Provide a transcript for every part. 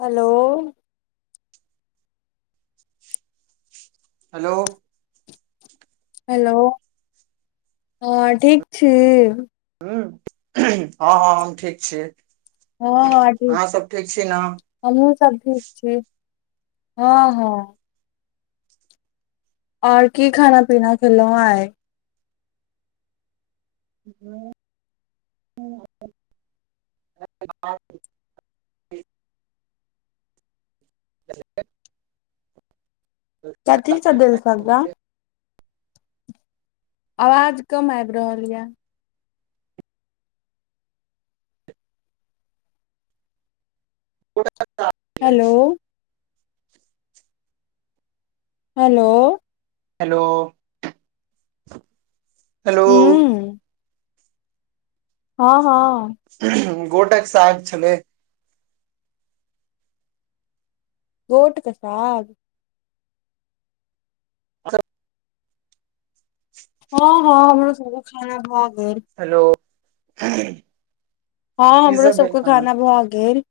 Hello hello hello हँ ठीक छी हँ हँ हम ठीक छी हँ अ [unintelligible] अहाँ सब ठीक छी न हमहूँ सब ठीक छी हँ हँ और की खाना पीना खेलहुँ आय [unintelligible] दालि भात [unintelligible] [unintelligible] दलिसग्गा आवाज कम आबि रहल ये हेलो हेलो हेलो हेलो हूंम्म हँ हँ गोटक साग छलै गोट क साग हँ हँ हमरो सबके खाना भऽ गेल हेलो हँ की हमरो सब भेल सबके खाना भऽ गेल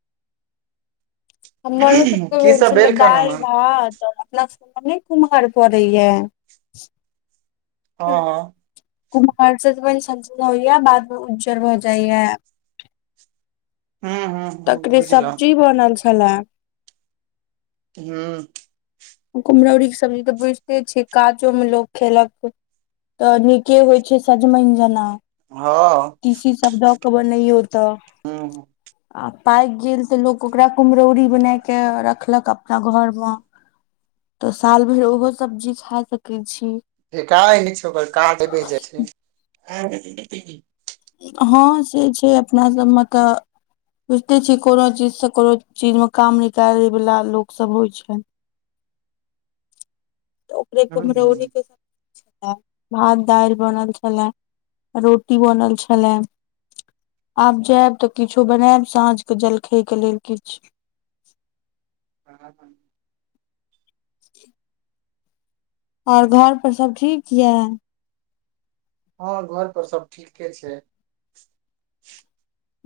हमरो सबके की भेल सब छलै खाना मे दालि भात अपना सबके एम्हर नहि कुम्हार कड़ैये हँ हँ कुम्हर सजिमन सन जे होइये बाद मे उज्जर भऽ जाइये हँ हँ तकरे सब्जी बनल छले हूंम्म कुम्हरौरी के सब्जी तऽ बुझिते छियै काजो मे लोको खेलक तऽ नीके होइ छै सजमनि जेना हँ तीसी सब दऽ के बनैयो तऽ हूँ आ पाइक गेल तऽ लोक ओकरा कुम्हरौरी बने के रखलक अप अपना घरमे तऽ साल भरि ओहो सब्जी खे स कै छी [unintelligible] जेथिन हँ से छै अपनासभमे तऽ बुझिते छियै कोनो चीज से कोनो चीजमे काम निकालै बला लोक सब होइ छै तऽ हूँ हूँ कुम्हरौरी के सब्जी भात दालि बनल छलै रोटी बनल छलै। आब जायब तऽ किछो बनायब साँझ के जलखै के लेल किछु। ह और घर पर सब ठीक य? हँ घर पर सब ठीके छैय।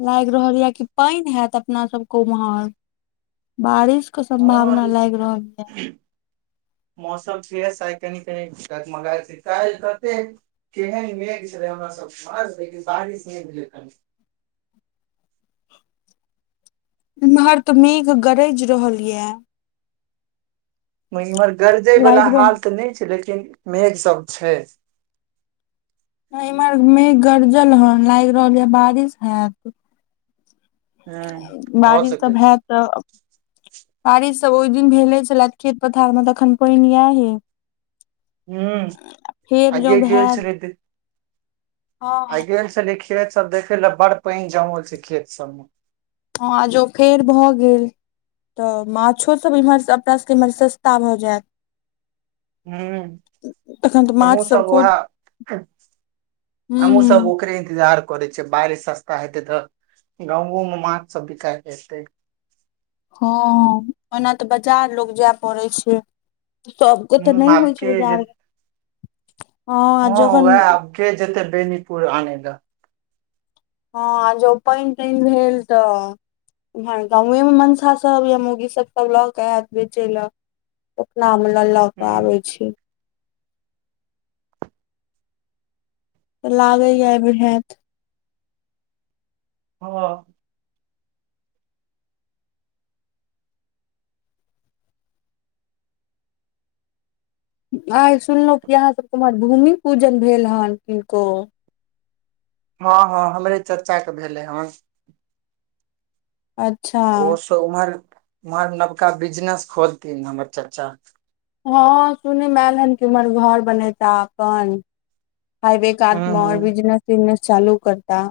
लागि रहल यऽ कि पानि होयत अपना सबके उम्हर बारिश के हँ सम्भावना लाईग रहल या। मौसम फ्रीयस आइ कनी कनी गत मगा छैय कालि कते केहन मेघ छलै हमरा सब [unintelligible] लेकिन बारिश नहि भेलै कनी एम्हर तऽ मेघ गरैज रहल ये। इम्हर गरजे वाला लागि हाल रहल तऽ नहि छैय लेकिन मेघ सब छैय। इम्हर मेघ गरजल हन लागि रहल ह बारिश हैत। ह भऽ बारिश तऽ सकै छै भय क बारिश सब ओहि दिन भेले छलए खेत पथार मे तखन पानियाहे। हू फेर जँ आये गेल हैत छलै त हँ आय गेल छलै खेत सब देखे लऽ बड़ पानि जमल छैय खेत सब मे। हँ आ जोखेर भऽ गेल। तऽ माछोसभ इम्हर अपना सभ इम्हर सस्ता भऽ जायत। हू तखन तऽ माछ हमहु सब खुद उहा हूँ हमू सब हूँ ओकरे इंतजार करे छीयै बारिश सस्ता हेते तऽ गांवो में माछ सब बिकाय एतै। हँ ओना तऽ बाजार लोग जाय पड़ै छैय। सभके तऽ ह नहि आब होइ छैय के जे बाजार गेल। हँ वैह आब के जेतै बेनीपुर आने ला। हँ जो पानि तानि भेल तऽ एम्हर गाँवेमे मनसासभ या मोगिसभ सभ लऽ कऽ आयत बेचय लए। [unintelligible] लऽ के हूँ आबै छैय। लागैए अय बेर हैत। हँ आइ सुनलहु कि यहाँ सबके उम्हर भूमि पूजन भेल हन किनको? हँ हँ हमरे चचा के भेलय हन। अच्छा तऽ उम्हर उम्हर नबका बिजनेस खोलथीन हमर चचा। हँ सुनय मे आयल हन के उम्हर घर बनेता अपन। हाइवे कात हूँ मे हूँ बिजनेस तिजनेस चालू करता।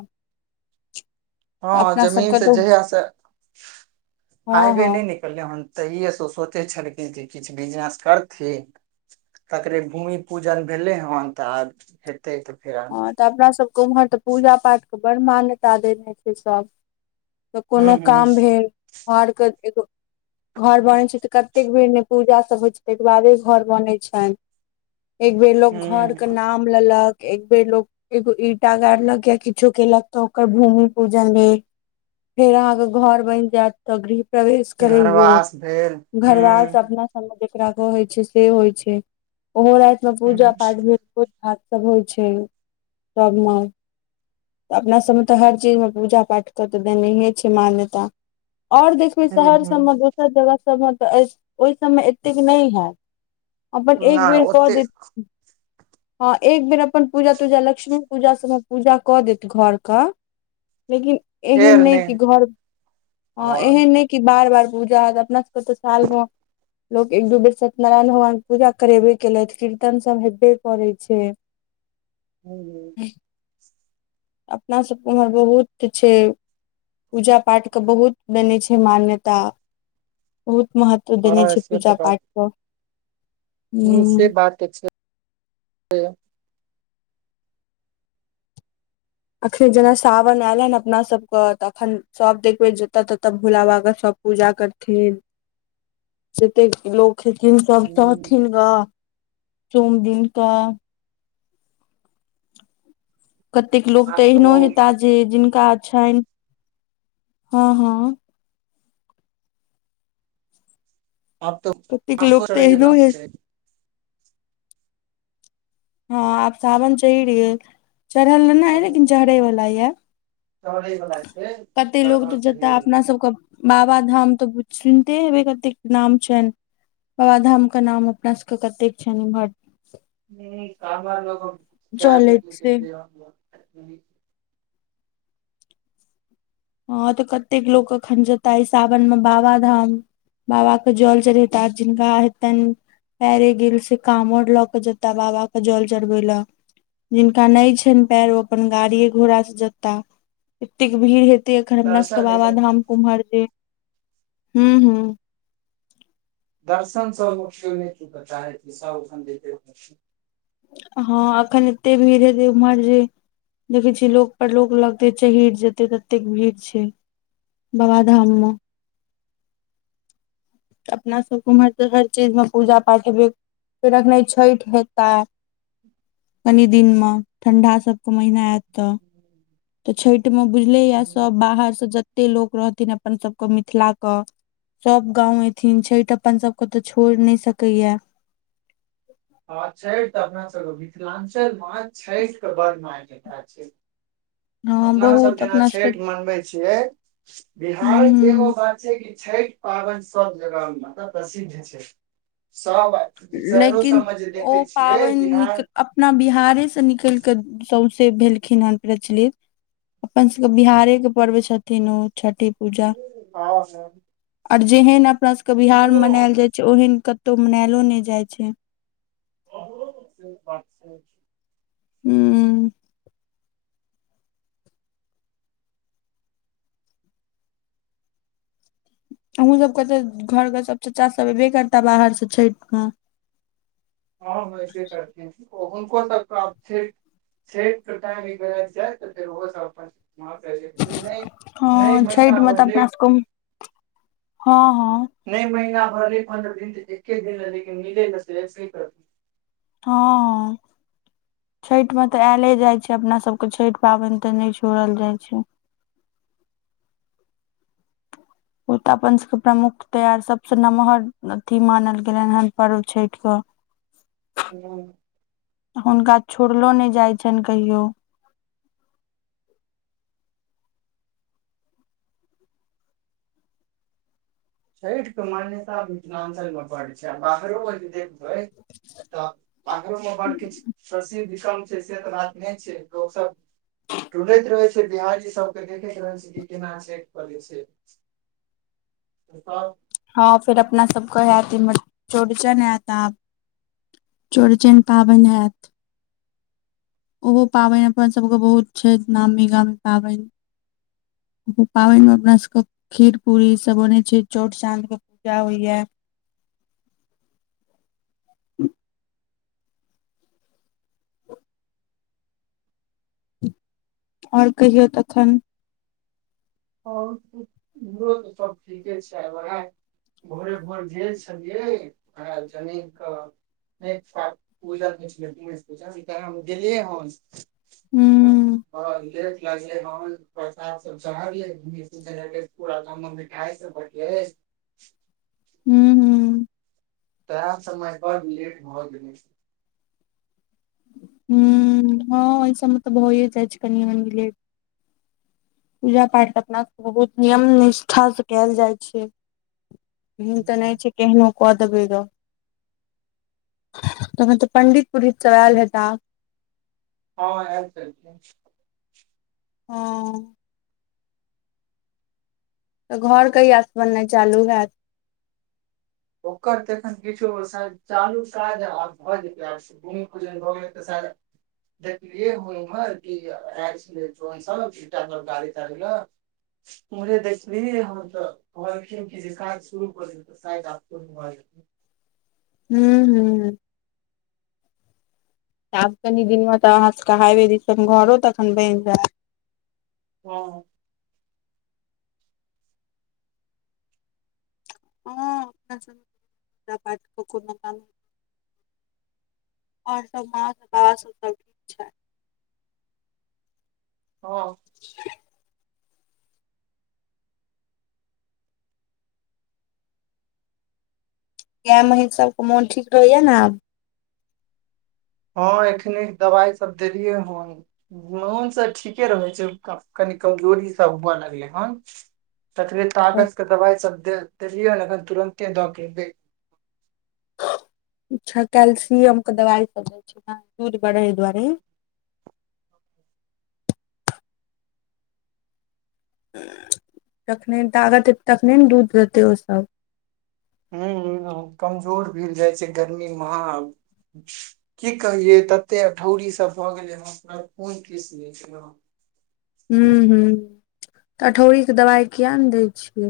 तऽ हँ अपना जमीन सबके से तऽ जहीया से हँ हाइबे हँ ने निक कहलियै हन तहिएसँ सोचै छलखिन जे किछु बिजनेस करथिन। तकरे भूमि पूजन भेलै हन तऽ आ हेतय तऽ फेर आ हँ तऽ अपना सभके उम्हर तऽ पूजा पाठके बड़ मान्यता देने छैय सभ। तऽ हूँ कोनो हूँ काम भेल घरके एगो घर बनैत छैय तऽ कतेक बेर ने पूजा सभ होइत छैय ताहिके बादे घर बनैत छनि। एक बेर लोग घर के हूँ नाम लेलक। एक बेर लोको एगो ईंटा गाड़लक या किछो केलक तऽ ओकर भूमि पूजन भेल। फेर अहाँके घर बनि जायत तऽ गृह प्रवेश करैयो घरवास भेल घरवास हूँ अपना जेकरा कहय छैय से होय छैय ओहो राति में पूजा हूँ पाठ भेल भोज भात सब होइ छैय तबमे अपना सबमे तऽ हर चीज मे पूजा पाठ क तऽ देनहिये छैय मान्यता आओर देख हूँ शहर हूँ सबमे दोसर जगह सबमे तऽ ओहि सभमे एतेक नहि हैत अपन एक नहि बेर क ओते देत हँ एक बेर अ अपन पूजा पूजा, लक्ष्मी पूजा सभमे पूजा कऽ देत घरके, लेकिन एहन नहि कि घर ह आओर एहन नहि कि बार बार पूजा होइत छै, अपना सभकेँ तऽ सालभर। लोक सभ एक दू बेर सत्यनारायण भगवानक पूजा करबे करैत छै, कीर्तन सभ होइते करै छै। हेलो अपनासभकेँ ओम्हर बहुत किछु छै। पूजा पाठके बहुत मान्यता छै, बहुत महत्व छै। तऽ देने आओर छै से पूजा पाठ पर। हँ से बात तँ छै। अखन जेना सावन आयल हन, अपना सभकेँ तऽ अखन सभ ठाम देखबे करैत छी भोला बाबाक। पूजा करैत छथि जतेक लोक। कहैत ह छथि सभ सोमदिन करऽ। कतेक लोक आब तऽ एहन सेहो ओ हेताह, जिनका छनि। हँ, हँ। आब तऽ कतेक बड़ लोक तऽ चढ़ि एहनो हे गेल। हँ, आब सावन चढ़ि गेलै, चढ़ल हन नहि, मुदा चढ़ै वाला छै। चढ़ै बला छै कते लोक लगभग तऽ जेताह ढेर। अपना सभकेँ। बाबा धाम तऽ सुनते हेबै, कतेक नाम छनि। बाबा धामके नाम अपना सभकेँ कतेक छै इम्हर? नहि, काँवर लऽ कऽ चलैत कतेक से बेर। हँ तऽ कतेक लोक एखन जेता ई सावनमे बाबाधाम। बाबाके जल चढ़ेताह, जिनका होइत छनि। पैरे गेल छै, काँवर लऽ कऽ जेता बाबा के जल चढ़ेबऽ लेल। जिनका नहि छनि पैर, ओ अपन गाड़ी घोड़ासँ जेताह। एतेक भीड़ हेत। एखन हमरा सभकेँ दर्शन बाबा लेकिन धाम घूमऽ दै हू हँ। दर्शन सभ मुख होइत छै। हँ, अखन एतेक भीड़ अछि उम्हर जे देखै छै, लोक पर लोक लगले छै। जतेक जाइत छथिन, ततेक भीड़ छै। बाबाधाममे अपना सभकेँ उम्हर तऽ हर चीजमे पूजा पाठ होइते छै। फेर अखने छठि हेतै। कनि दिनमे ठंढक वाला महीना आयत तऽ। हूँ तऽ छठिमे बुझलेए सभ बाहरसँ जतेक लोक रहथिन, अपन सभकेँ मिथिलाकेँ। सभ गाम एतैथिन छठिमे, अपना सभकेँ तऽ छोड़ि नहि सकैए। हँ, छठि तऽ अपना सभकेँ मिथिलांचल छठिक बड़ मान्यता छै। हँ अपना सभ बहुत जेना अपना सबके छठ मनबै छियै, हूं बिहारके हूं एगो छै कि छठि पाबनि सभ जगहमे प्रसिद्ध छै, सभ। शहरो लेकिन सभमे जे ओ देखै छियै, पाबनि निक बिहारमे। अपना बिहारसँ निकलि कऽ सौंसे भेलखिन, हेन प्रचलित। अपन सभकेँ हँ बिहारकेँ पर्व छथिन ओ छठि। आ छै आओर जेहन अपना सभकेँ बिहारमे मनाओल जाइ छै, ओहन कतहु मनाओलो नहि जाइ छै। ओ बात हू अहाँ सभकेँ तऽ घरके सभ चाचा सभ बाहरसँ छठिमे एबे करताह। हँ, से करताह, तखन तऽ प्रार्थना सेहो। सेताम जाइ तऽ रोजे? नहि नहि, हँ छठि महिना मे तऽ भरले। अपना सबके हँ हँ नहि, महिना भर पन्द्रह दिन तऽ एके दिन रहै, लेकिन मिलि लऽ कर। हँ छैठि में तऽ आयले जाइ छैय अपना सबके छैठि पाबनि तऽ नहि छोड़ल जाइ छैय। ओ तऽ अपन सभके प्रमुख त्योहार सबस नमहर अथी मानल गेलनि हेन पर्व छठि के। [inaudible] ह हुनका छोड़लो नहि जाइ छनि कहियो। सइठके मान्यता मिथिललाञ्चलमे पड़ छैय आ बाहरोमें जे [unintelligible] मे बड़ किछु [unintelligible] [unintelligible] छैय लोक सब टूलैत रहै छैय बिहारी सबके देखैत रहै छैय कि केना छैठ क लै छैय। कसऽ हँ फिर अपना सब कहया चौरचन आयत आब। चौरचन पाबनि आयैत ओहो पाबनि अपन सभके बहुत छैय नामी गामी पाबनि। पाबनि में अपना सभ के खीर पूरी ई सब बनय छैय चौठ चाँद के पूजा होइया। आओर कहियौ तखन। [unintelligible] सब ठीके छैय [unintelligible] भोरे भोर भेल छलियै ओकरा जन कनिक [unintelligible] गेललियै हन। हूँ हां लेट लगले हन प्रसाद सब चढलै। पुरा गांव में मिठाइ सब बटलै हूं हूं तैह समय पर लेट हो गेल। हूं हँ ओय सभ मे तऽ भए जाइ छैय कनिय मनी लेट। पूजा पाठ अपना बहुत नियम निष्ठास से कयल जाइ छैय। एहन तऽ नहि हँ छैय केहनो कऽ देबै गऽ। तखन तऽ पंडित पुरहित सब आयल हेता? हँ आयल छलखिन। हँ तऽ घर कहिया से बननाय चालू हैयत? ओकर तऽ एखन किछु शायद चालू काज आब भऽ जेतै आ [unintelligible] भूमि पूजन भऽ गेलै तऽ सायद देखलियै सब उम्हर [unintelligible] गाड़ी ताड़ी ल। उम्हरे देखलियै हन तऽ कहलखिन जे काज शुरू कर द त शायद [unintelligible] हूं हूं हूं आब कनि दिन मे तऽ अहाँ सबके हाइवे दिसन घरो तखन बनि जायत। हँ [unintelligible] ओर सब [unintelligible] छैय। हँ [inaudible] गाय महीस सबके मोन ठीक रहैया ने आब? हँ एखने दवाइ सब देलियै हन। मोन त ठीके रहैत छैय कनि कमजोरी सब हुए लगलै हन। तखने तागजके दबाइ सब दे देलिय हन अखन तुरन्ते दऽ के ए अच्छा कैल्सियम के दवाइ [unintelligible] छैय दूध बढ़े दुआरे। जखने तागत एतै तखने ने दूध देतै ओ सब। हूं कमजोर भेल जाइ छैय गर्मी में। की कहलियै तते अठौरी सब भऽ गेलैन हन पुरा खून चुसि लेतै यौ हूंम्म हूंम्म तऽ अठौरीके दवाइ किये ने दै छियै